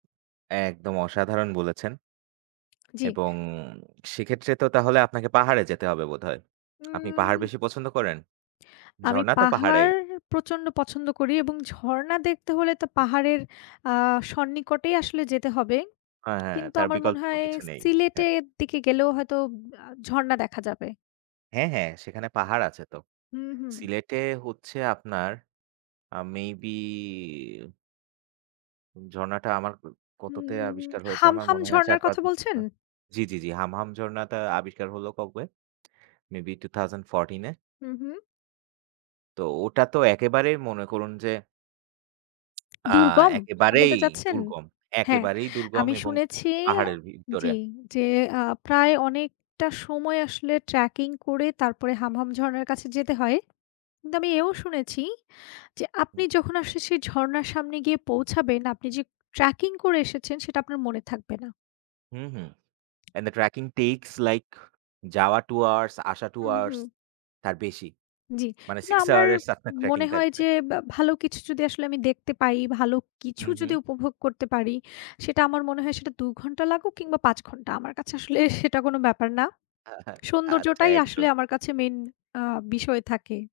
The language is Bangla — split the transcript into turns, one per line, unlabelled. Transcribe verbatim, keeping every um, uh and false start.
একদম, অসাধারন বলেছেন।
জ্বি।
এবং সেক্ষেত্রে তো তাহলে আপনাকে পাহাড়ে যেতে হবে বোধহয়। আপনি পাহাড়
উম
বেশি পছন্দ করেন?
আমি
ঝরণা তো পাহাড়েই।
পাহাড় প্রচন্ড পছন্দ করি এবং ঝরণা দেখতে হলে তো পাহাড়ের আ সন্নিকটেই আসলে যেতে হবে।
হ্যাঁ, হ্যাঁ।
কিন্তু
তার
আমার
বিকল্প
মনে হয়
কিছু
সি
নেই। হ্যাঁ।
সিলেটের দিকে গেলেও হয়তো আ ঝরণা দেখা যাবে।
হ্যাঁ, হ্যাঁ। সেখানে পাহাড় আছে তো।
হুম, হুম।
সিলেটে হচ্ছে আপনার আ মে বি উম ঝর্নাটা আমার উ কততে
হুম
আবিষ্কার হয়েছে, আমার
হামহাম
মনে আছে আর চার,
ঝরনার
পাঁচ
কথা বলছেন?
বছর জি, জি, জি। হামহাম ঝর্নাটা আবিষ্কার হলো কবে? Maybe two thousand fourteen এ?
হু, হু।
তো ওটা তো একেবারেই মনে করুন যে আ
দুর্গম, এটা বলতে
একেবারেই
চাচ্ছেন?
দুর্গম,
হ্যাঁ,
একেবারেই দুর্গম
আমি
এবং
শুনেছি
পাহাড়ের ভিতরে।
জি, যে আ প্রায় অনেকটা সময় আসলে tracking করে তারপরে হামহাম ঝরনার কাছে যেতে হয়। কিন্তু আমি
হু।
এও শুনেছি যে আপনি
হুম।
যখন আসলে সেই ঝরনার সামনে গিয়ে পৌঁছাবেন আপনি যে tracking করে এসেছেন, সেটা আপনার মনে থাকবে না।
হুম, হুম। And the tracking takes like যাওয়া two hours, আসা two
হু,
hours,
হু।
তার বেশি।
জ্বি।
মানে
কিন্তু
six
আমার
hours এ আপনার ট্র্যাকিং
মনে হয়
থাকবে।
যে বে ভালো কিছু যদি আসলে আমি দেখতে পাই, ভালো
হু,
কিছু
হু।
যদি উপভোগ করতে পারি, সেটা আমার মনে হয় সেটা দু ঘন্টা লাগুক কিংবা, পাঁচ ঘন্টা, আমার কাছে আসলে সেটা কোনো ব্যাপার না।
আহা আচ্ছা,
সৌন্দর্যটাই আসলে
একদম।
আমার কাছে মেইন আ বিষয় থাকে।